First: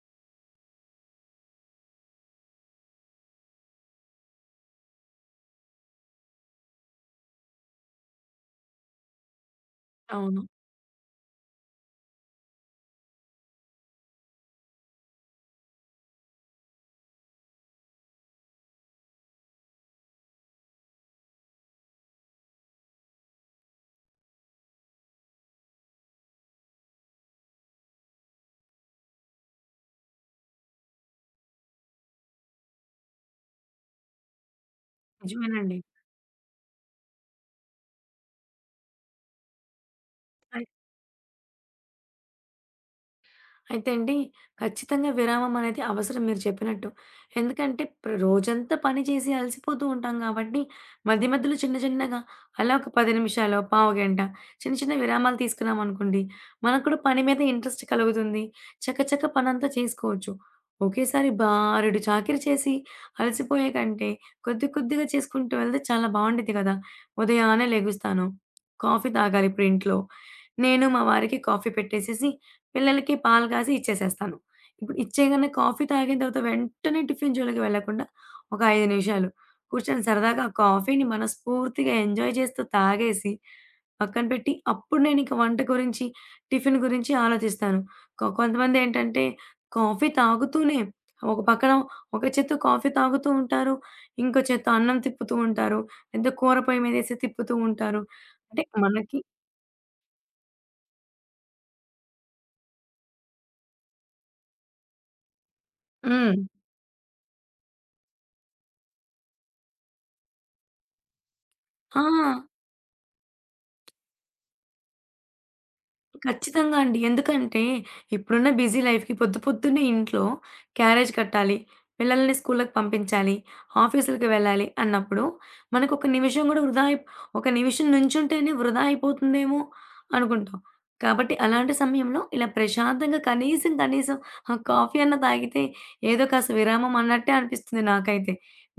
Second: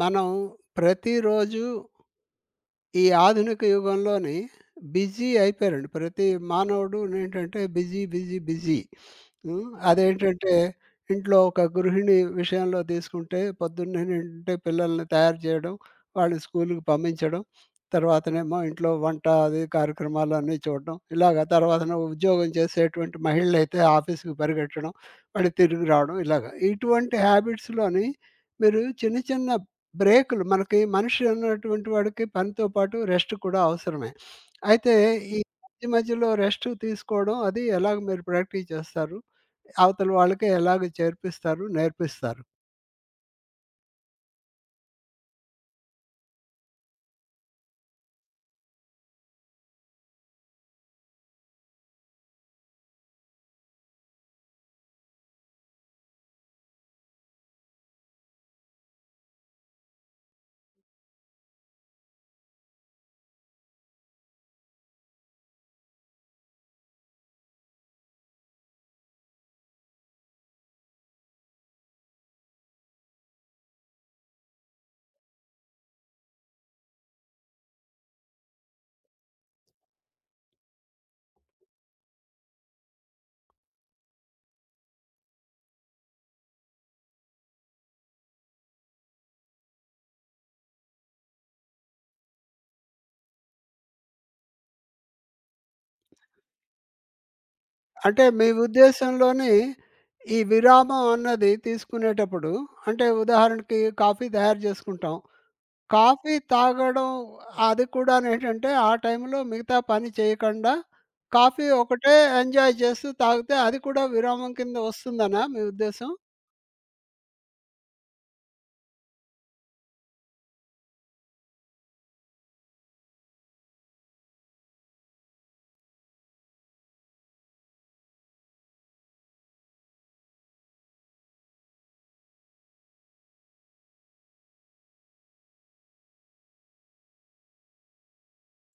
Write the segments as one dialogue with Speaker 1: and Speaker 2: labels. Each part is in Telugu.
Speaker 1: మనం ప్రతిరోజు ఈ ఆధునిక యుగంలోని బిజీ అయిపోయారండి. ప్రతి మానవుడు నేంటంటే బిజీ, బిజీ, బిజీ.
Speaker 2: అవును.
Speaker 1: అదేంటంటే ఇంట్లో ఒక గృహిణి విషయంలో తీసుకుంటే పొద్దున్నేంటంటే పిల్లల్ని తయారు చేయడం, వాళ్ళని స్కూలుకి పంపించడం, తర్వాతనేమో ఇంట్లో వంట అది కార్యక్రమాలన్నీ చూడడం, ఇలాగ తర్వాతన ఉద్యోగం చేసేటువంటి మహిళలైతే ఆఫీస్‌కి పరిగెట్టడం, మళ్ళీ తిరిగి రావడం ఇలాగ. ఇటువంటి హ్యాబిట్స్‌లోని మీరు చిన్న చిన్న బ్రేకులు మనకి మనిషి అన్నటువంటి వాడికి పనితో పాటు రెస్ట్ కూడా అవసరమే. అయితే ఈ
Speaker 2: నిజమేనండి.
Speaker 1: మధ్య మధ్యలో రెస్ట్ తీసుకోవడం అది ఎలాగ మీరు ప్రాక్టీస్ చేస్తారు? అవతల వాళ్ళకి
Speaker 2: అయ్
Speaker 1: ఎలాగ నేర్పిస్తారు?
Speaker 2: అయితే అండి, ఖచ్చితంగా విరామం అనేది అవసరం మీరు చెప్పినట్టు. ఎందుకంటే రోజంతా పని చేసి అలసిపోతూ ఉంటాం కాబట్టి, మధ్య మధ్యలో చిన్న చిన్నగా అలా ఒక 10 నిమిషాలో, పావుగంట చిన్న చిన్న విరామాలు తీసుకున్నామనుకోండి, మనకు కూడా పని మీద ఇంట్రెస్ట్ కలుగుతుంది. చకచక పనంతా చేసుకోవచ్చు. ఒకేసారి బారెడు చాకిరీ చేసి అలసిపోయే కంటే, కొద్ది కొద్దిగా చేసుకుంటూ వెళ్తే చాలా బావుండిద్ది కదా! ఉదయాన్నే లెగుస్తాను. కాఫీ తాగాలి ఇప్పుడు ఇంట్లో. నేను మా వారికి కాఫీ పెట్టేసేసి పిల్లలకి పాలు కాసి ఇచ్చేసేస్తాను. ఇప్పుడు ఇచ్చేయగానే కాఫీ తాగిన తర్వాత వెంటనే టిఫిన్ జోలికి వెళ్ళకుండా ఒక 5 నిమిషాలు కూర్చొని సరదాగా ఆ కాఫీని మనస్ఫూర్తిగా ఎంజాయ్ చేస్తూ తాగేసి పక్కన పెట్టి అప్పుడు నేను ఇంక వంట గురించి, టిఫిన్ గురించి ఆలోచిస్తాను. కొంతమందేంటంటే కాఫీ తాగుతూనే ఒక పక్కన ఒక చేత్తో కాఫీ తాగుతూ ఉంటారు. ఇంకో చేత్తో అన్నం తిప్పుతూ ఉంటారు. లేతే కూర పొయ్యి మీదేసి తిప్పుతూ ఉంటారు.
Speaker 1: అంటే మీ
Speaker 2: అంటే మనకి.
Speaker 1: ఉద్దేశంలోని ఈ విరామం అన్నది తీసుకునేటప్పుడు అంటే ఉదాహరణకి కాఫీ తయారు చేసుకుంటాం.
Speaker 2: హ్మ్.
Speaker 1: కాఫీ తాగడం అది కూడానేంటంటే, ఆ టైంలో మిగతా పని చేయకండా, కాఫీ
Speaker 2: ఆ!
Speaker 1: ఒకటే ఎంజాయ్ చేస్తూ తాగితే అది కూడా విరామం కింద వస్తుందనా మీ ఉద్దేశ్యం?
Speaker 2: ఖచ్చితంగా అండి. ఎందుకంటే, ఇప్పుడున్న బిజీ లైఫ్‌కి పొద్దున్నే ఇంట్లో క్యారేజ్ కట్టాలి, పిల్లల్ని స్కూళ్ళకి పంపించాలి, ఆఫీసులకి వెళ్ళాలి అన్నప్పుడు మనకొక నిమిషం గూడా వృధా అయి ఒక నిమిషం నుంచుంటేనే వృధా అయిపోతుందేమో అనుకుంటాం. కాబట్టి అలాంటి సమయంలో ఇలా ప్రశాంతంగా కనీసం ఆ కాఫీ అన్నా తాగితే ఏదో కాస్త విరామం అన్నట్టే అనిపిస్తుంది నాకైతే.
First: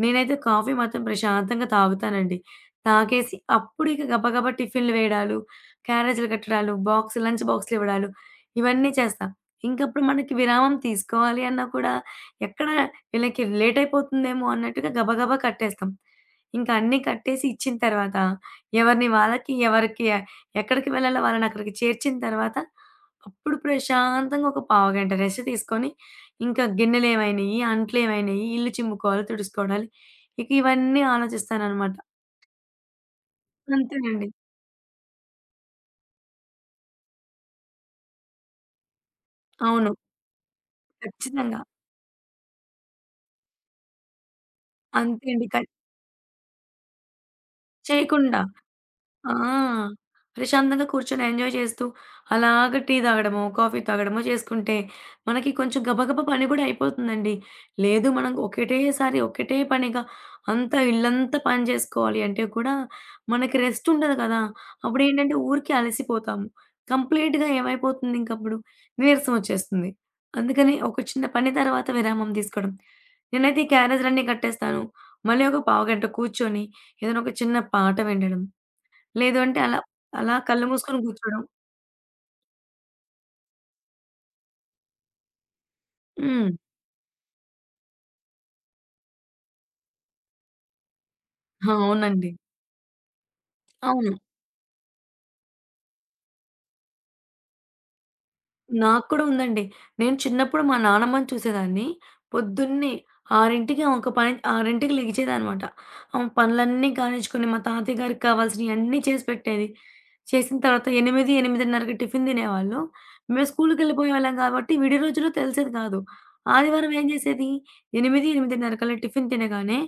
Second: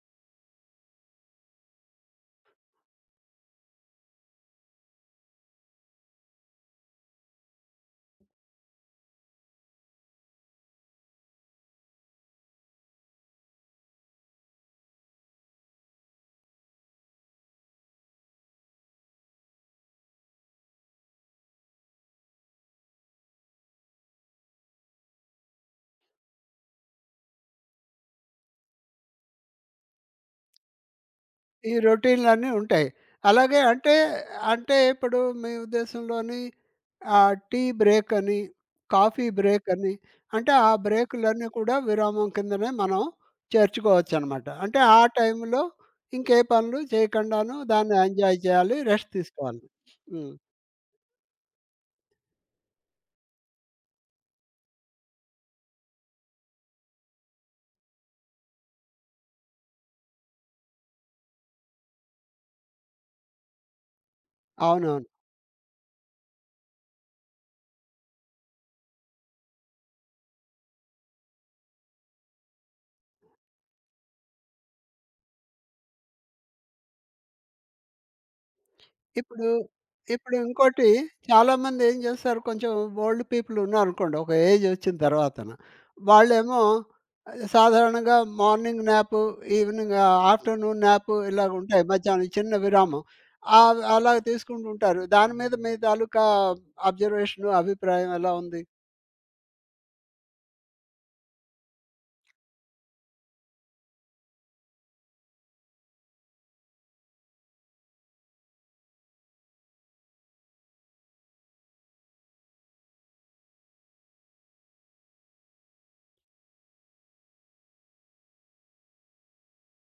Speaker 2: నేనైతే కాఫీ మాత్రం ప్రశాంతంగా తాగుతానండి. తాగేసి అప్పుడు ఇక గబగబా టిఫిన్‌లు వేయడాలు, క్యారేజీలు కట్టడాలు, లంచ్ బాక్స్‌లు ఇవ్వడాలు ఇవన్నీ చేస్తాం. ఇంకప్పుడు మనకి విరామం తీసుకోవాలి అన్నా కూడా ఎక్కడ వీళ్ళకి లేట్ అయిపోతుందేమో అన్నట్టుగా గబగబా కట్టేస్తాం. ఇంకా అన్నీ కట్టేసి ఇచ్చిన తర్వాత ఎవరికి ఎక్కడికి వెళ్ళాలో వాళ్ళని అక్కడికి చేర్చిన తర్వాత అప్పుడు ప్రశాంతంగా ఒక పావుగంట రెస్ట్ తీసుకొని ఇంకా గిన్నెలేమైనాయి, అంట్లేమైనాయి, ఇల్లు చిమ్ముకోవాలి, తుడుచుకోవాలి. ఇక ఇవన్నీ
Speaker 1: ఈ
Speaker 2: ఆలోచిస్తాననమాట.
Speaker 1: రొటీన్‌లన్నీ ఉంటాయి. అలాగే అంటే,
Speaker 2: అంతేనండి.
Speaker 1: అంటే ఇప్పుడు మీ ఉద్దేశంలోని టీ బ్రేక్ అని, కాఫీ బ్రేక్
Speaker 2: అవును.
Speaker 1: అని, అంటే ఆ బ్రేకులన్నీ
Speaker 2: ఖచ్చితంగా.
Speaker 1: కూడా విరామం కిందనే మనం చేర్చుకోవచ్చనమాట. అంటే ఆ
Speaker 2: అంతే అండి.
Speaker 1: టైంలో ఇంకే పనులు చేయకుండాను దాన్ని ఎంజాయ్
Speaker 2: చేయకుండా.
Speaker 1: చేయాలి, రెస్ట్
Speaker 2: ఆ!
Speaker 1: తీసుకోవాలి. హ్మ్.
Speaker 2: ప్రశాంతంగా కూర్చొని ఎంజాయ్ చేస్తూ, అలాగ టీ తాగడమో, కాఫీ తాగడమో చేసుకుంటే, మనకి కొంచెం గబగబా పని కూడా అయిపోతుందండి. లేదు మనం ఒకటేసారి ఒకటే పనిగా అంతా ఇల్లంతా పని చేసుకోవాలి అంటే కూడా మనకి రెస్ట్ ఉండదు కదా!
Speaker 1: అవునవును.
Speaker 2: అప్పుడేంటంటే ఊరికే అలసిపోతాము. కంప్లీట్‌గా ఏమైపోతుంది ఇంకప్పుడు? నీరసం వచ్చేస్తుంది. అందుకని ఒక చిన్న పని తర్వాత విరామం తీసుకోవడం. నేనైతే ఈ క్యారేజీలన్నీ కట్టేస్తాను. మళ్ళీ ఒక పావుగంట కూర్చొని ఏదైనా ఒక చిన్న పాట వినడం. లేదు
Speaker 1: ఇప్పుడు,
Speaker 2: అంటే అలా, అలా
Speaker 1: ఇప్పుడు
Speaker 2: కళ్ళు
Speaker 1: ఇంకోటి
Speaker 2: మూసుకొని కూర్చోవడం.
Speaker 1: చాలామంది ఏం చేస్తారు కొంచెం ఓల్డ్ పీపుల్ ఉన్నారనుకోండి ఒక ఏజ్ వచ్చిన తర్వాతన.
Speaker 2: హ్మ్.
Speaker 1: వాళ్ళేమో సాధారణంగా morning nap, evening afternoon nap ఇలాగుంటాయి. మధ్యాహ్నం
Speaker 2: అవునండి.
Speaker 1: చిన్న విరామం. అలా
Speaker 2: అవును.
Speaker 1: తీసుకుంటూ ఉంటారు. దాని మీద మీ తాలూకా అబ్జర్వేషన్, అభిప్రాయం ఎలా ఉంది?
Speaker 2: నాకు కూడా ఉందండి. నేను చిన్నప్పుడు మా నానమ్మని చూసేదాన్ని. పొద్దున్నే 6కి ఆమె ఒక పని 6కి లెగిచేదనమాట. ఆమె పనులన్నీ కానిచ్చుకొని మా తాతయ్య గారికి కావాల్సినయి అన్నీ చేసి పెట్టేది. చేసిన తర్వాత 8, 8:30కి టిఫిన్ తినేవాళ్ళు. మేము స్కూలుకెళ్ళిపోయేవాళ్ళం కాబట్టి విడి రోజుల్లో తెలిసేది కాదు. ఆదివారం ఏం చేసేది? 8, 8:30 కల్లా టిఫిన్ తినగానే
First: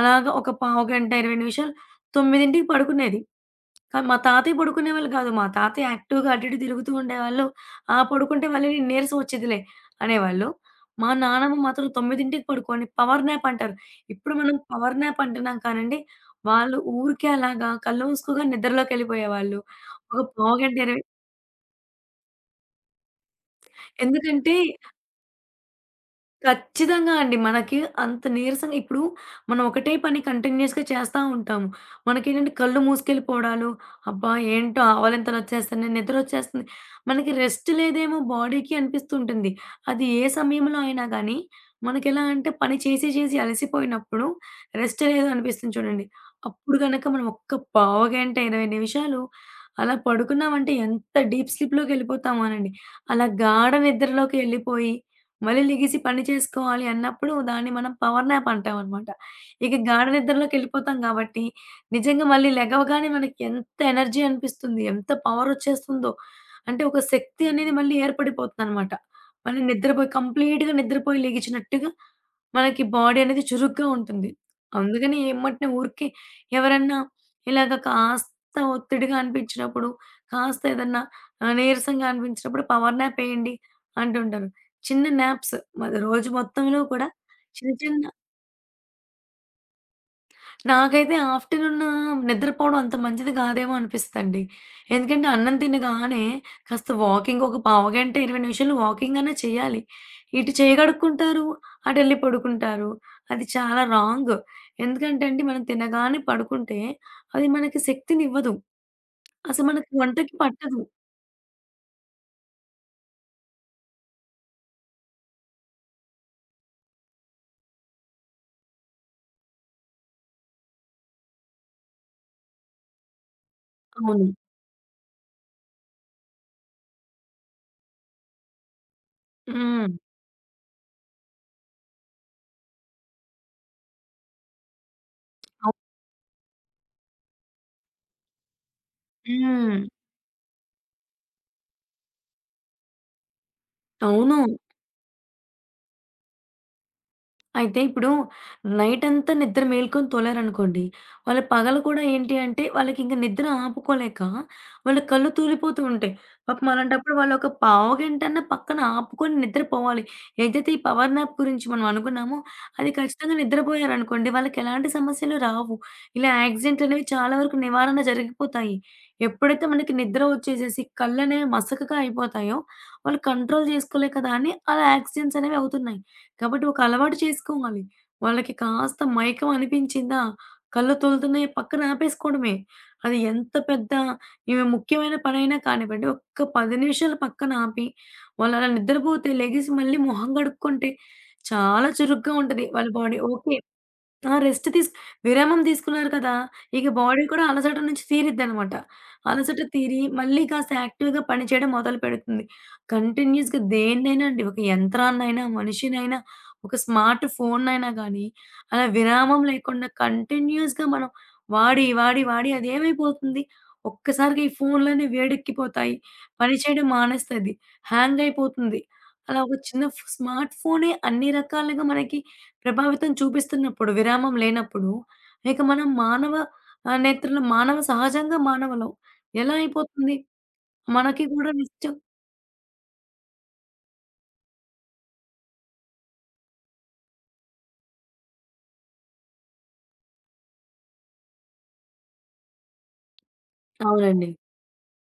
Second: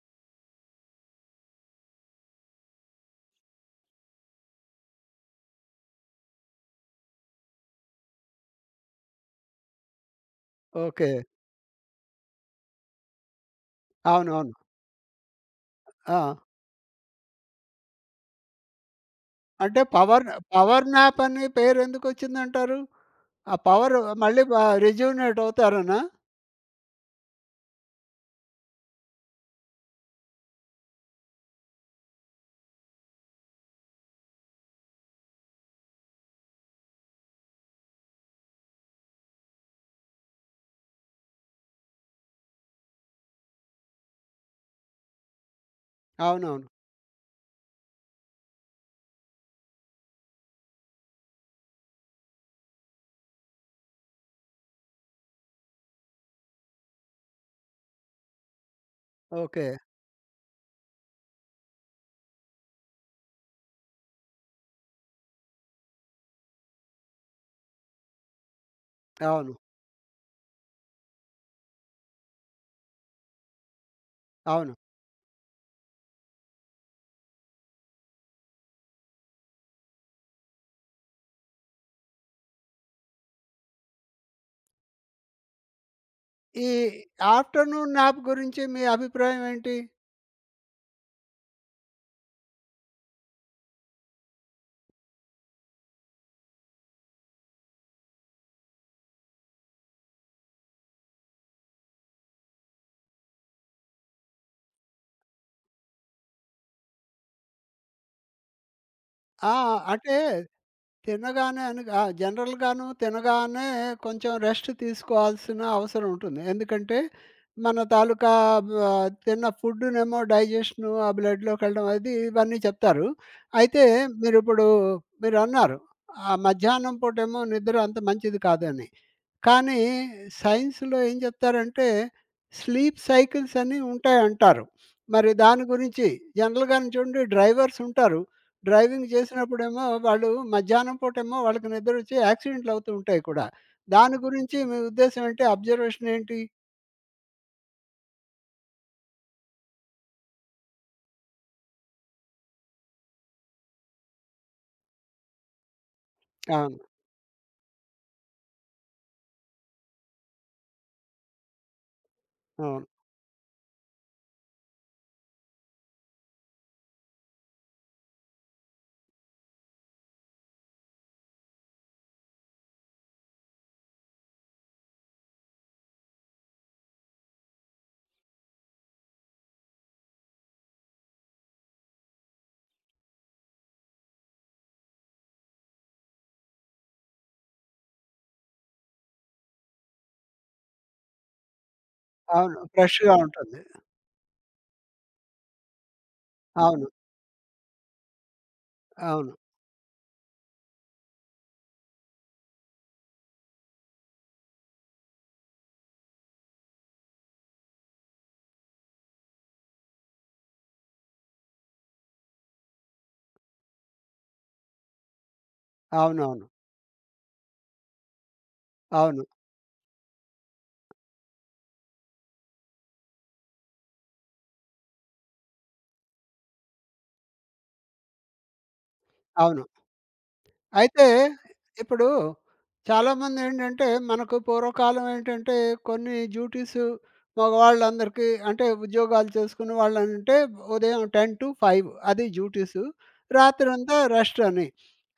Speaker 2: అలాగా ఒక పావుగంట, 20 నిమిషాలు 9కి పడుకునేది. కానీ మా తాతయ్య పడుకునేవాళ్ళు కాదు. మా తాతయ్య యాక్టివ్‌గా అటు ఇటు తిరుగుతూ ఉండేవాళ్ళు. ఆ! పడుకుంటే మళ్ళీ నీరసం వచ్చేదిలే అనేవాళ్ళు. మా
Speaker 1: ఓకే.
Speaker 2: నానమ్మ మాత్రం 9కి పడుకో అని పవర్ న్యాప్ అంటారు. ఇప్పుడు
Speaker 1: అవునవును.
Speaker 2: మనం పవర్ న్యాప్ అంటున్నాం కానండి,
Speaker 1: ఆ!
Speaker 2: వాళ్ళు ఊరికే అలాగా కళ్ళు మూసుకోగానే నిద్రలోకెళ్ళిపోయేవాళ్ళు.
Speaker 1: అంటే
Speaker 2: ఒక
Speaker 1: పవర్
Speaker 2: పావుగంట,
Speaker 1: పవర్
Speaker 2: 20.
Speaker 1: న్యాప్ అని పేరు ఎందుకొచ్చిందంటారు? ఆ పవర్ మళ్ళీ
Speaker 2: ఎందుకంటే
Speaker 1: బ రిజ్యూమినేట్ అవుతారనా?
Speaker 2: ఖచ్చితంగా అండి. మనకి అంత నీరసంగా ఇప్పుడు మనం ఒకటే పని కంటిన్యూయస్‌గా చేస్తా ఉంటాము. మనకేంటంటే కళ్ళు మూసుకెళ్ళిపోవడాలు, అబ్బా! ఏంటో ఆవలింతలొచ్చేస్తున్నాయి, నిద్రొచ్చేస్తుంది. మనకి రెస్ట్ లేదేమో బాడీకి అనిపిస్తుంటుంది. అది ఏ సమయంలో అయినా గానీ, మనకెలా అంటే పని చేసి చేసి అలసిపోయినప్పుడు రెస్ట్ లేదు అనిపిస్తుంది చూడండి.
Speaker 1: అవునవును.
Speaker 2: అప్పుడు గనక మనం ఒక్క పావుగంట, 20 నిమిషాలు అలా పడుకున్నామంటే ఎంత డీప్ స్లీప్‌లోకెళ్ళిపోతామోనండి. అలా గాఢ నిద్రలోకి ఎళ్ళిపోయి మళ్ళీ లెగిసి పని చేసుకోవాలి అన్నప్పుడు దాన్ని మనం పవర్ న్యాప్ అంటామనమాట.
Speaker 1: ఓకే.
Speaker 2: ఇక గాఢ నిద్రలోకెళ్ళిపోతాం గాబట్టి, నిజంగా మళ్ళీ లెగవగానే మనకి ఎంత ఎనర్జీ అనిపిస్తుంది, ఎంత పవరొచ్చేస్తుందో. అంటే ఒక శక్తి అనేది మళ్ళీ ఏర్పడిపోతుందనమాట.
Speaker 1: అవును.
Speaker 2: మళ్ళీ నిద్రపోయి కంప్లీట్‌గా నిద్రపోయి లెగిచినట్టుగా మనకి బాడీ అనేది చురుగ్గా ఉంటుంది.
Speaker 1: అవును.
Speaker 2: అందుకని ఎమ్మటనే ఊరికే ఎవరన్నా ఇలాగ కాస్త ఒత్తిడిగా అనిపించినప్పుడు, కాస్త ఏదన్నా నీరసంగా అనిపించినప్పుడు పవర్ న్యాప్ ఎయండి అంటుంటారు. చిన్న న్యాప్స్. రోజు
Speaker 1: ఈ
Speaker 2: మొత్తంలో కూడా చిన్న
Speaker 1: ఆఫ్టర్‌నూన్
Speaker 2: చిన్న
Speaker 1: న్యాప్ గురించి మీ అభిప్రాయం ఏంటి?
Speaker 2: నాకైతే ఆఫ్టర్‌నూన్ నిద్రపోవడం అంత మంచిది కాదేమో అనిపిస్తదండి. ఎందుకంటే అన్నం తినగానే కాస్త వాకింగ్ ఒక పావుగంట, 20 నిమిషాలు వాకింగ్ అన్నా చేయాలి. ఇటు చేయి కడుక్కుంటారు, అటెళ్లి పడుకుంటారు. అది చాలా రాంగ్. ఎందుకంటే అండి మనం తినగానే పడుకుంటే అది మనకి శక్తినివ్వదు.
Speaker 1: ఆ!
Speaker 2: అసలు మనకి
Speaker 1: అంటే
Speaker 2: వంటకి పట్టదు.
Speaker 1: తినగానే అని ఆ! జనరల్‌గాను తినగానే కొంచెం రెస్ట్ తీసుకోవాల్సిన అవసరం ఉంటుంది. ఎందుకంటే మన తాలూకా బా తిన్న ఫుడ్‌నేమో డైజెషను ఆ బ్లడ్‌లోకెళ్ళడం అది ఇవన్నీ చెప్తారు. అయితే
Speaker 2: అవును.
Speaker 1: మీరిప్పుడు మీరన్నారు. ఆ మధ్యాహ్నం పూటేమో నిద్ర అంత మంచిది కాదని. కానీ
Speaker 2: హ్మ్.
Speaker 1: సైన్స్‌లో ఏం చెప్తారంటే, స్లీప్ సైకిల్స్ అని ఉంటాయంటారు. మరి దాని
Speaker 2: అవు
Speaker 1: గురించి జనరల్‌గాను చూడండి డ్రైవర్స్ ఉంటారు. డ్రైవింగ్
Speaker 2: హ్మ్.
Speaker 1: చేసినప్పుడేమో వాళ్ళు మధ్యాహ్నం పూటేమో వాళ్ళకి నిద్రొచ్చి యాక్సిడెంట్లు అవుతూ ఉంటాయి కూడా. దాని
Speaker 2: అవును.
Speaker 1: గురించి మీ ఉద్దేశ్యం ఏంటి? అబ్జర్వేషన్ ఏంటి?
Speaker 2: అయితే ఇప్పుడు నైటంతా నిద్ర మేల్కొని తోలారనుకోండి, వాళ్ళ పగలు కూడా ఏంటి అంటే, వాళ్ళకింక నిద్ర ఆపుకోలేక వాళ్ళ కళ్ళు తూలిపోతూ ఉంటాయి. పాపం
Speaker 1: అవును.
Speaker 2: అలాంటప్పుడు వాళ్ళొక పావుగంటన్నా పక్కన ఆపుకొని నిద్రపోవాలి. ఏదైతే ఈ పవర్ నాప్ గురించి మనం అనుకున్నామో,
Speaker 1: అవును.
Speaker 2: అది ఖచ్చితంగా నిద్రపోయారనుకోండి, వాళ్ళకెలాంటి సమస్యలు రావు. ఇలా యాక్సిడెంట్లనేవి చాలా వరకు నివారణ జరిగిపోతాయి. ఎప్పుడైతే మనకి నిద్ర వచ్చేసేసి కళ్ళనేవి మసకగా అయిపోతాయో, వాళ్ళు కంట్రోల్ చేసుకోలేక దాన్ని అలా యాక్సిడెంట్స్ అనేవి అవుతున్నాయి. కాబట్టి ఒక అలవాటు చేసుకోవాలి. వాళ్ళకి కాస్త మైకం అనిపించిందా, కళ్ళు తొలుతున్నాయి పక్కన ఆపేసుకోవడమే. అది ఎంత పెద్ద ఈమె ముఖ్యమైన పనైనా కానివ్వండి, ఒక్క 10 నిమిషాలు పక్కన ఆపి, వాళ్ళు అలా నిద్రపోతే లెగిసి మళ్ళీ మొహం కడుక్కుంటే చాలా చురుగ్గా
Speaker 1: అవును.
Speaker 2: ఉంటది. వాళ్ళ
Speaker 1: ఫ్రెష్‌గా
Speaker 2: బాడీ ఓకే.
Speaker 1: ఉంటుంది.
Speaker 2: ఆ! రెస్ట్ తీస్ విరామం తీసుకున్నారు కదా!
Speaker 1: అవును.
Speaker 2: ఇక బాడీ కూడా అలసట నుంచి తీరిద్దనమాట.
Speaker 1: అవును.
Speaker 2: అలసట తీరి మళ్ళీ కాస్త యాక్టివ్‌గా పని చేయడం మొదలుపెడుతుంది. కంటిన్యూయస్‌గా దేన్నైనా అండి ఒక యంత్రాన్నైనా, మనిషినైనా, ఒక స్మార్ట్ ఫోన్నైనా గానీ, అలా విరామం లేకుండా కంటిన్యూయస్‌గా మనం వాడి, వాడి, వాడి అదేమైపోతుంది ఒక్కసారిగా ఈ ఫోన్లన్నీ వేడెక్కిపోతాయి.
Speaker 1: అవునవును.
Speaker 2: పని చేయడం మానేస్తది. హ్యాంగ్ అయిపోతుంది.
Speaker 1: అవును. అవును.
Speaker 2: అలా ఒక చిన్న స్మార్ట్ ఫోనే అన్ని రకాలుగా మనకి ప్రభావితం చూపిస్తున్నప్పుడు, విరామం లేనప్పుడు, ఇక మనం మానవ ఆహ్, నేత్రులు మానవ సహజంగా మానవులం. ఎలా
Speaker 1: అవును.
Speaker 2: అయిపోతుంది?
Speaker 1: అయితే
Speaker 2: మనకి కూడా నిత్యం
Speaker 1: ఇప్పుడు చాలామంది ఏంటంటే, మనకు పూర్వకాలం ఏంటంటే, కొన్ని డ్యూటీస్ మగవాళ్ళందరికీ అంటే ఉద్యోగాలు చేసుకున్న వాళ్ళంటే ఉదయం 10-5 అది డ్యూటీసు. రాత్రంతా
Speaker 2: అవునండి.
Speaker 1: రెస్ట్ అని.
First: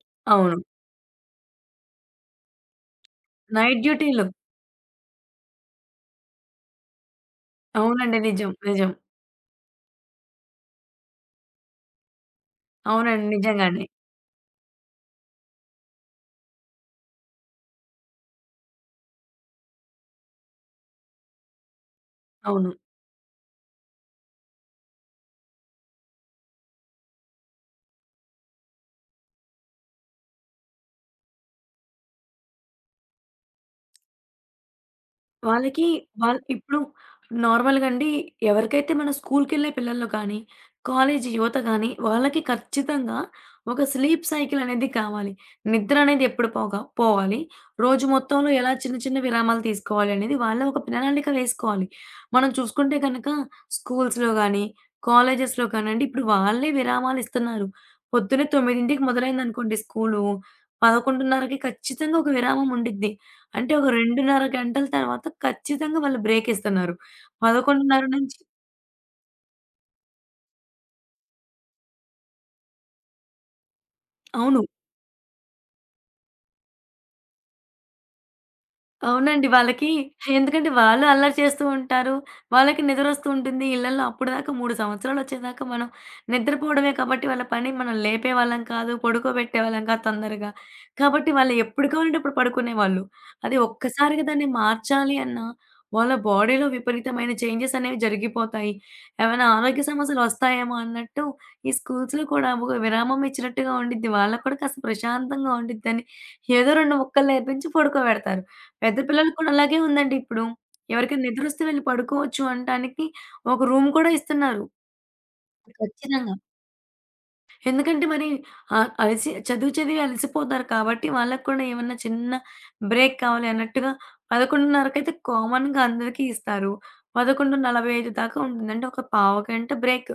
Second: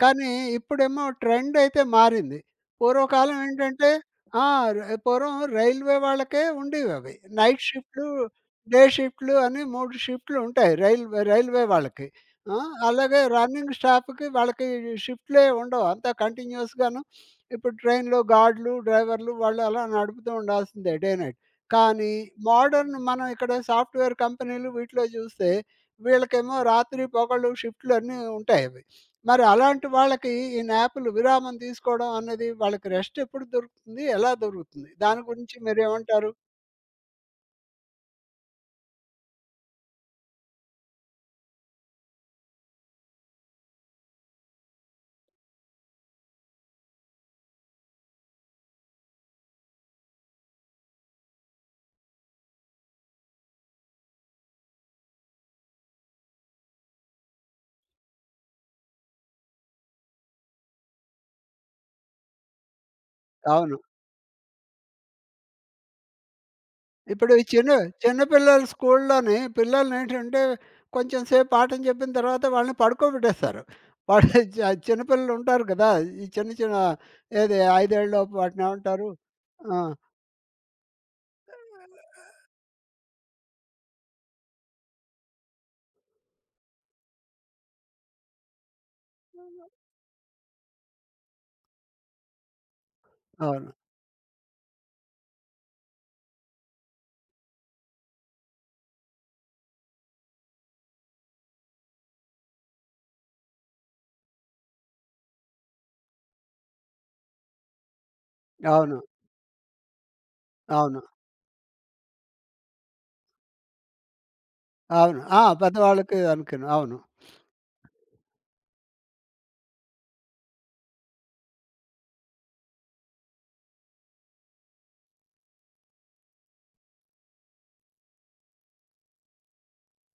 Speaker 1: కానీ
Speaker 2: అవును.
Speaker 1: ఇప్పుడేమో ట్రెండ్ అయితే మారింది. పూర్వకాలం
Speaker 2: నైట్
Speaker 1: ఏంటంటే
Speaker 2: డ్యూటీలు.
Speaker 1: ఆ! పూర్వం రైల్వే వాళ్ళకే ఉండేవవి. నైట్ షిఫ్ట్‌లు,
Speaker 2: అవునండి. నిజం.
Speaker 1: డే
Speaker 2: నిజం.
Speaker 1: షిఫ్ట్‌లు అని 3 షిఫ్ట్‌లు ఉంటాయి రైల్వే రైల్వే వాళ్ళకి. ఆ! అలాగే
Speaker 2: అవునండి.
Speaker 1: రన్నింగ్
Speaker 2: నిజంగానే.
Speaker 1: స్టాఫ్‌కి వాళ్ళకి షిఫ్ట్‌లే ఉండవు. అంతా కంటిన్యూయస్‌గాను ఇప్పుడు ట్రైన్‌లో గార్డ్‌లు, డ్రైవర్‌లు వాళ్ళు అలా నడుపుతూ ఉండాల్సిందే డే నైట్. కానీ
Speaker 2: అవును.
Speaker 1: మోడర్న్ మనం ఇక్కడ సాఫ్ట్‌వేర్ కంపెనీలు వీటిలో చూస్తే వీళ్ళకేమో రాత్రి, పగలు షిఫ్ట్‌లన్నీ ఉంటాయి అవి. మరి అలాంటి వాళ్ళకి ఈ న్యాప్‌లు విరామం తీసుకోవడం అన్నది వాళ్ళకి రెస్ట్ ఎప్పుడు దొరుకుతుంది? ఎలా దొరుకుతుంది? దాని గురించి
Speaker 2: వాళ్ళకి
Speaker 1: మీరేమంటారు?
Speaker 2: ఇప్పుడు నార్మల్‌గా అండి ఎవరికైతే మన స్కూల్‌కెళ్ళే పిల్లలు కానీ, కాలేజీ యువత గానీ, వాళ్ళకి ఖచ్చితంగా ఒక స్లీప్ సైకిల్ అనేది కావాలి. నిద్ర అనేది ఎప్పుడు పోగా పోవాలి, రోజు మొత్తంలో ఎలా చిన్న చిన్న విరామాలు తీసుకోవాలి అనేది వాళ్ళే ఒక ప్రణాళిక వేసుకోవాలి. మనం చూసుకుంటే గనక స్కూల్స్‌లో గానీ, కాలేజెస్‌లో కానండి, ఇప్పుడు వాళ్ళే విరామాలు ఇస్తున్నారు. పొద్దున్నే 9కి మొదలైందనుకోండి స్కూలు, 11:30కి ఖచ్చితంగా ఒక విరామం ఉండిద్ది. అంటే
Speaker 1: అవును.
Speaker 2: ఒక 2:30 గంటల తర్వాత ఖచ్చితంగా వాళ్ళు బ్రేకిస్తున్నారు.
Speaker 1: ఇప్పుడు ఈ చిన్న
Speaker 2: 11:30
Speaker 1: చిన్న
Speaker 2: నుంచి.
Speaker 1: పిల్లలు స్కూల్లోని పిల్లలనేంటంటే కొంచెం సేపు పాఠం చెప్పిన తర్వాత వాళ్ళని పడుకోబెట్టేస్తారు. వాడు
Speaker 2: అవును.
Speaker 1: చ చిన్నపిల్లలు ఉంటారు కదా! ఈ చిన్న చిన్న ఏది ఐదేళ్ళలోపు వాటినేమంటారు?
Speaker 2: అవునండి.
Speaker 1: ఆ!
Speaker 2: వాళ్ళకి ఎందుకంటే వాళ్ళు అల్లరి చేస్తూ ఉంటారు. వాళ్ళకి నిద్రొస్తూ ఉంటుంది. ఇళ్లల్లో అప్పటిదాకా 3 సంవత్సరాలొచ్చేదాకా మనం నిద్రపోవడమే కాబట్టి వాళ్ళ పని మనం లేపేవాళ్ళం కాదు. పడుకోబెట్టేవాళ్ళం కాదు తొందరగా. కాబట్టి వాళ్ళు ఎప్పుడు కావాలంటే అప్పుడు పడుకునేవాళ్ళు. అది
Speaker 1: అవును.
Speaker 2: ఒక్కసారిగా దాన్ని మార్చాలి అన్నా వాళ్ళ బాడీలో విపరీతమైన చేంజెస్ అనేవి జరిగిపోతాయి. ఏమైనా ఆరోగ్య సమస్యలొస్తాయేమో అన్నట్టు ఈ స్కూల్స్‌లో కూడా ఒక విరామం ఇచ్చినట్టుగా ఉండిద్ది. వాళ్ళకి కూడా కాస్త ప్రశాంతంగా ఉండిద్దని ఏదో 2 ముక్కలు నేర్పించి పడుకోబెడతారు. పెద్ద
Speaker 1: అవును.
Speaker 2: పిల్లలకి కూడా అలాగే ఉందండి ఇప్పుడు.
Speaker 1: అవును.
Speaker 2: ఎవరికైనా నిద్రొస్తే వెళ్లి పడుకోవచ్చు అనటానికి ఒక రూమ్ కూడా ఇస్తున్నారు.
Speaker 1: అవును. ఆ! పెద్దవాళ్ళకి
Speaker 2: ఖచ్చితంగా.
Speaker 1: అనుకుని. అవును.
Speaker 2: ఎందుకంటే మరి ఆహ్, అలిసి చదువు చదివి అలసిపోతారు కాబట్టి వాళ్ళకి కూడా ఏమన్నా చిన్న బ్రేక్ కావాలి అన్నట్టుగా 11:30కైతే కామన్‌గా అందరికీ ఇస్తారు. 11:45 దాకా ఉంటుంది. అంటే ఒక పావుగంట బ్రేక్.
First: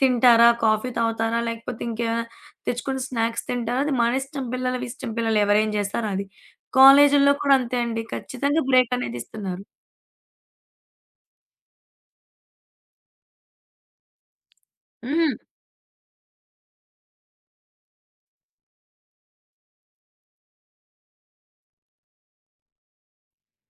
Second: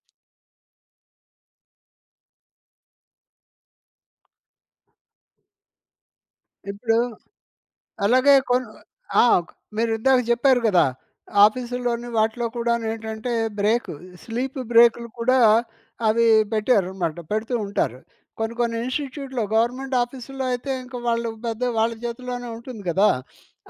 Speaker 2: తింటారా? కాఫీ తాగుతారా? లేకపోతే ఇంకేమైనా తెచ్చుకొని స్నాక్స్ తింటారా? అది మన ఇష్టం. పిల్లల ఇష్టం. పిల్లలు ఎవరేం చేస్తారో అది.
Speaker 1: ఇప్పుడు
Speaker 2: కాలేజీల్లో కూడా అంతే అండి.
Speaker 1: అలాగే
Speaker 2: ఖచ్చితంగా
Speaker 1: కొన్ని
Speaker 2: బ్రేక్ అనేది
Speaker 1: ఆ!
Speaker 2: ఇస్తున్నారు.
Speaker 1: మీరు ఇందాక చెప్పారు గదా! ఆఫీసుల్లోని వాటిలో కూడానేంటంటే బ్రేక్, స్లీప్ బ్రేకులు
Speaker 2: హ్మ్.
Speaker 1: కూడా అవి పెట్టారనమాట. పెడుతూ ఉంటారు. కొన్ని కొన్ని ఇన్‌స్టిట్యూట్‌లో గవర్నమెంట్ ఆఫీసుల్లో అయితే ఇంక వాళ్ళు పెద్ద వాళ్ళ చేతుల్లోనే ఉంటుంది గదా!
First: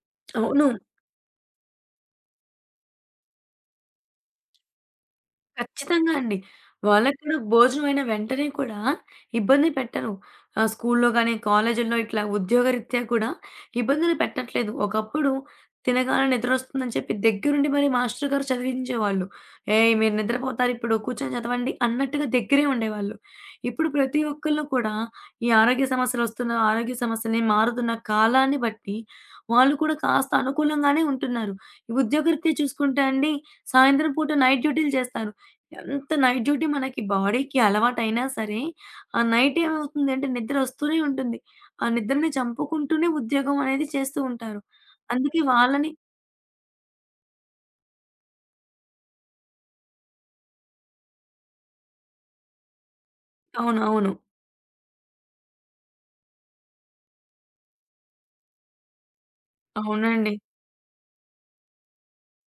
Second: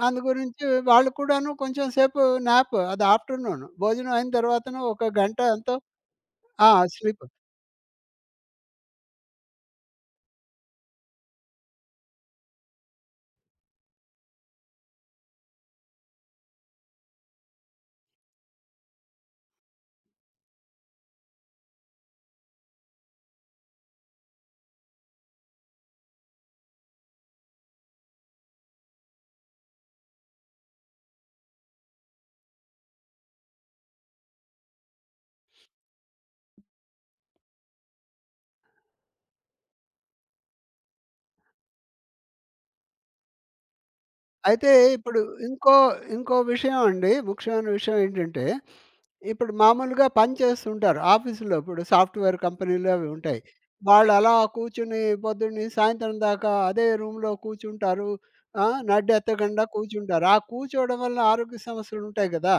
Speaker 1: అందు
Speaker 2: అవును.
Speaker 1: గురించి వాళ్ళు కూడాను కొంచెం సేపు న్యాప్ అది ఆఫ్టర్‌నూన్ భోజనం అయిన తర్వాతను ఒక గంట ఎంతో
Speaker 2: ఖచ్చితంగా అండి.
Speaker 1: ఆ!
Speaker 2: వాళ్ళకి
Speaker 1: స్లీప్.
Speaker 2: కూడా భోజనం అయిన వెంటనే కూడా ఇబ్బంది పెట్టరు. స్కూల్లో గాని, కాలేజీల్లో ఇట్లా ఉద్యోగరీత్యా కూడా ఇబ్బందులు పెట్టట్లేదు. ఒకప్పుడు తినగానే నిద్రొస్తుందని చెప్పి దగ్గరుండి మరి మాస్టర్ గారు చదివించేవాళ్ళు. "ఏయ్! మీరు నిద్రపోతారిప్పుడు కూర్చొని చదవండి" అన్నట్టుగా దగ్గరే ఉండేవాళ్ళు. ఇప్పుడు ప్రతి ఒక్కళ్ళు కూడా ఈ ఆరోగ్య సమస్యలొస్తున్న ఆరోగ్య సమస్యల్ని మారుతున్న కాలాన్ని బట్టి వాళ్ళు కూడా కాస్త అనుకూలంగానే ఉంటున్నారు. ఈ ఉద్యోగరీత్యా చూసుకుంటే అండి సాయంత్రం పూట నైట్ డ్యూటీలు చేస్తారు. ఎంత నైట్ డ్యూటీ మనకి బాడీకి అలవాటైనా సరే, ఆ నైట్ ఏమవుతుందంటే నిద్రొస్తూనే ఉంటుంది. ఆ నిద్రని చంపుకుంటూనే ఉద్యోగం అనేది చేస్తూ ఉంటారు.
Speaker 1: అయితే ఇప్పుడు
Speaker 2: అందుకే
Speaker 1: ఇంకో
Speaker 2: వాళ్ళని
Speaker 1: ఇంకో విషయం అండి. ముఖ్యమైన విషయం ఏంటంటే, ఇప్పుడు మామూలుగా పని చేస్తుంటారు ఆఫీసులో. ఇప్పుడు సాఫ్ట్‌వేర్ కంపెనీలు అవి ఉంటాయి.
Speaker 2: అవునవును.
Speaker 1: వాళ్ళు అలా కూర్చొని పొద్దున్న నుంచి సాయంత్రం దాకా అదే రూమ్‌లో కూర్చుంటారు. ఆ! నడ్డెత్తకుండా కూర్చుంటారు.
Speaker 2: అవునండి.
Speaker 1: ఆ కూర్చోవడం వల్ల ఆరోగ్య సమస్యలు ఉంటాయి కదా!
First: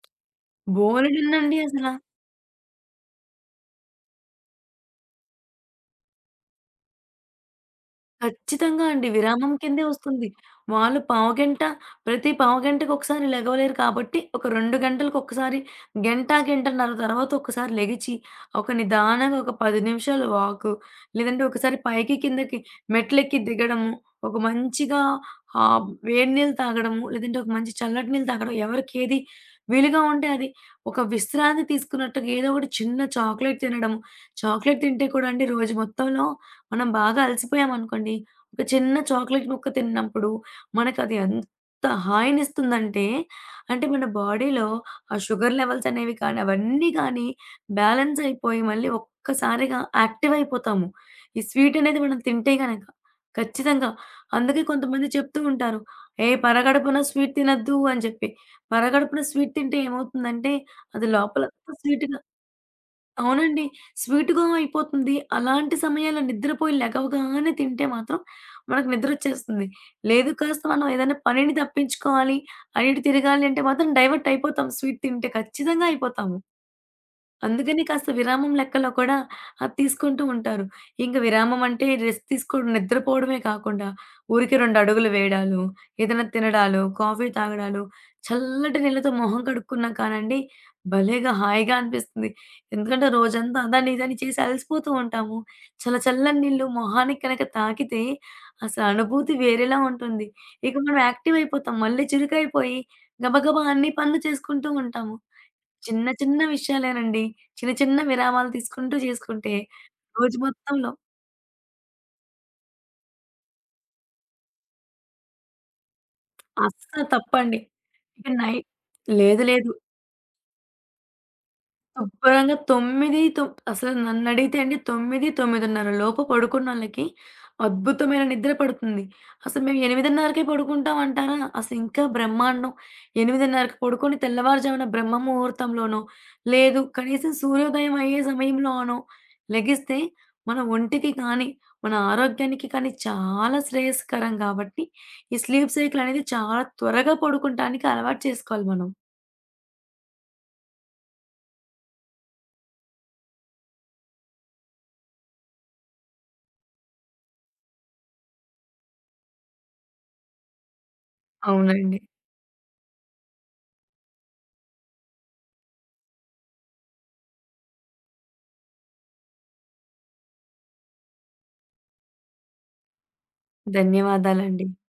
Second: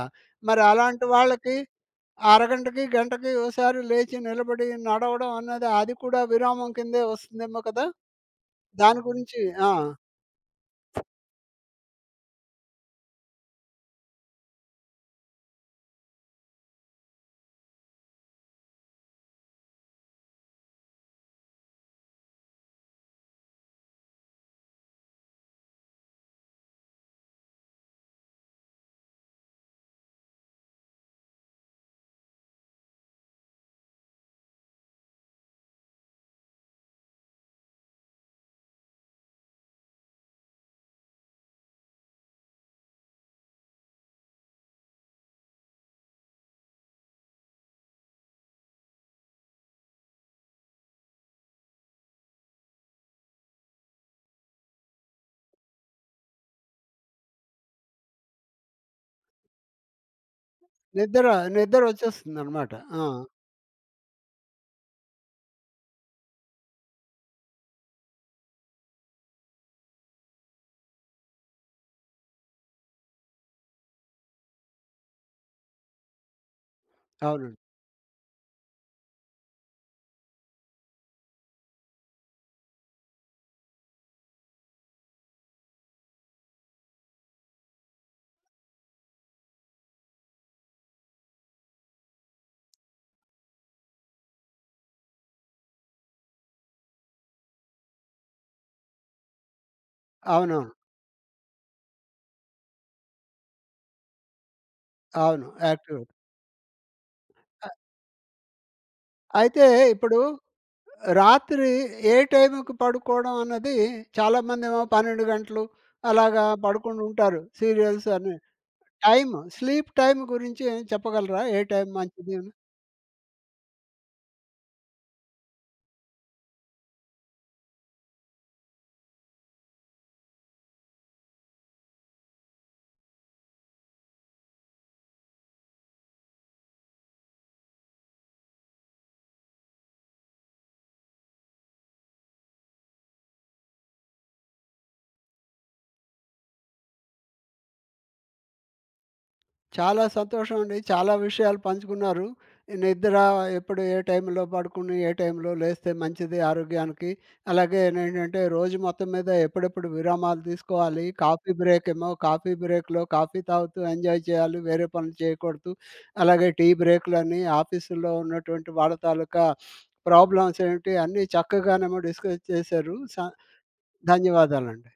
Speaker 1: మరి అలాంటి వాళ్ళకి
Speaker 2: బోలెడన్నండి అసల.
Speaker 1: అరగంటకి, గంటకి ఓసారి లేచి నిలబడి నడవడం అన్నది అది కూడా విరామం కిందే వస్తుందేమో కదా!
Speaker 2: ఖచ్చితంగా
Speaker 1: దాని
Speaker 2: అండి.
Speaker 1: గురించి
Speaker 2: విరామం
Speaker 1: ఆ!
Speaker 2: కిందే వస్తుంది. వాళ్ళు పావుగంట ప్రతి పావుగంటకొకసారి లెగవలేరు కాబట్టి, ఒక 2 గంటలకొకసారి, గంట, గంటన్నర తర్వాత ఒక్కసారి లెగిచి, ఒక నిదానంగా ఒక 10 నిమిషాలు వాకు, లేదంటే ఒకసారి పైకి, కిందకి మెట్లెక్కి దిగడము, ఒక మంచిగా వేడి నీళ్ళు తాగడము, లేదంటే ఒక మంచి చల్లటి నీళ్ళు తాగడం, ఎవరికేది వీలుగా ఉంటే అది. ఒక విశ్రాంతి తీసుకున్నట్టుగా ఏదో ఒకటి చిన్న చాక్లెట్ తినడము. చాక్లెట్ తింటే కూడా అండి రోజు మొత్తంలో మనం బాగా అలసిపోయామనుకోండి, ఒక చిన్న చాక్లెట్ ముక్క తిన్నప్పుడు మనకది ఎంత హాయినిస్తుందంటే, అంటే మన బాడీలో ఆ షుగర్ లెవెల్స్ అనేవి కానీ, అవన్నీ కానీ బ్యాలెన్స్ అయిపోయి మళ్ళీ ఒక్కసారిగా యాక్టివ్ అయిపోతాము. ఈ స్వీట్ అనేది మనం తింటే గనక. ఖచ్చితంగా. అందుకే కొంతమంది చెప్తూ ఉంటారు, "ఏయ్! పరగడుపున స్వీట్ తినొద్దు" అని చెప్పి. పరగడుపున స్వీట్ తింటే ఏమవుతుందంటే, అది
Speaker 1: నిద్ర,
Speaker 2: లోపలంతా స్వీట్.
Speaker 1: నిద్దరొచ్చేస్తుందనమాట. ఆ!
Speaker 2: అవునండి. స్వీట్‌గా అయిపోతుంది. అలాంటి సమయాల్లో నిద్రపోయి లెగవగానే తింటే మాత్రం మనకు నిద్రొచ్చేస్తుంది. లేదు కాస్త మనం ఏదైనా పనిని తప్పించుకోవాలి, అటు ఇటు తిరగాలి అంటే మాత్రం డైవర్ట్ అయిపోతాం స్వీట్ తింటే ఖచ్చితంగా అయిపోతాము.
Speaker 1: అవునండి.
Speaker 2: అందుకని కాస్త విరామం లెక్కలో కూడా అది తీసుకుంటూ ఉంటారు. ఇంక విరామం అంటే రెస్ట్ తీసుకోవడం నిద్రపోవడమే కాకుండా, ఊరికే 2 అడుగులు వేయడాలు, ఏదైనా తినడాలు, కాఫీ తాగడాలు, చల్లటి నీళ్ళతో మొహం కడుక్కున్నా కానండి, భలేగా హాయిగా అనిపిస్తుంది. ఎందుకంటే రోజంతా అదని ఇదని చేసి అలసిపోతూ ఉంటాము. చల్ల చల్లని నీళ్ళు మొహానికి కనుక తాకితే అసలు అనుభూతి వేరేలా ఉంటుంది.
Speaker 1: అవునవును.
Speaker 2: ఇక మనం యాక్టివ్ అయిపోతాం. మళ్ళీ చురుకైపోయి గబగబా అన్ని పనులు చేసుకుంటూ ఉంటాము.
Speaker 1: అవును. యాక్టివ్.
Speaker 2: చిన్న చిన్న విషయాలేనండి. చిన్న చిన్న విరామాలు తీసుకుంటూ చేసుకుంటే
Speaker 1: అయితే ఇప్పుడు
Speaker 2: రోజు మొత్తంలో
Speaker 1: రాత్రి ఏ టైంకి పడుకోవడం అన్నది చాలామందేమో 12 గంటలు అలాగా
Speaker 2: అస్సలు
Speaker 1: పడుకుంటూ ఉంటారు.
Speaker 2: తప్పండి.
Speaker 1: సీరియల్స్
Speaker 2: ఇక
Speaker 1: అని.
Speaker 2: నై
Speaker 1: టైమ్,
Speaker 2: లేదు లేదు.
Speaker 1: స్లీప్ టైమ్ గురించి ఏం చెప్పగలరా? ఏ టైం మంచిది?
Speaker 2: శుభ్రంగా 9 అసలు నన్నడిగితే అండి 9, 9:30 లోపు పడుకున్నోళ్ళకి అద్భుతమైన నిద్ర పడుతుంది. అసలు మేము 8:30కే పడుకుంటాం అంటారా? అసలు ఇంకా బ్రహ్మాండం. 8:30కి పడుకొని తెల్లవారుజామున బ్రహ్మ ముహూర్తంలోనో, లేదు కనీసం సూర్యోదయం అయ్యే సమయంలోనో లెగిస్తే మన ఒంటికి కానీ, మన ఆరోగ్యానికి కానీ చాలా శ్రేయస్కరం కాబట్టి, ఈ స్లీప్ సైకిల్ అనేది చాలా త్వరగా పడుకుంటానికి అలవాటు చేసుకోవాలి మనం.
Speaker 1: చాలా సంతోషం అండి. చాలా విషయాలు పంచుకున్నారు. ఈ నిద్ర ఎప్పుడు ఏ టైంలో పడుకుని, ఏ టైంలో లేస్తే మంచిది ఆరోగ్యానికి. అలాగే నేంటంటే రోజు మొత్తం మీద ఎప్పుడెప్పుడు విరామాలు తీసుకోవాలి, కాఫీ బ్రేక్
Speaker 2: అవునండి.
Speaker 1: ఏమో కాఫీ బ్రేక్‌లో కాఫీ తాగుతూ ఎంజాయ్ చేయాలి, వేరే పనులు చేయకూడదు. అలాగే టీ బ్రేక్‌లని, ఆఫీసుల్లో ఉన్నటువంటి వాళ్ళ తాలూకా ప్రాబ్లమ్స్ ఏంటి అన్నీ చక్కగానేమో డిస్కస్ చేశారు.
Speaker 2: ధన్యవాదాలండి.
Speaker 1: ధన్యవాదాలండి.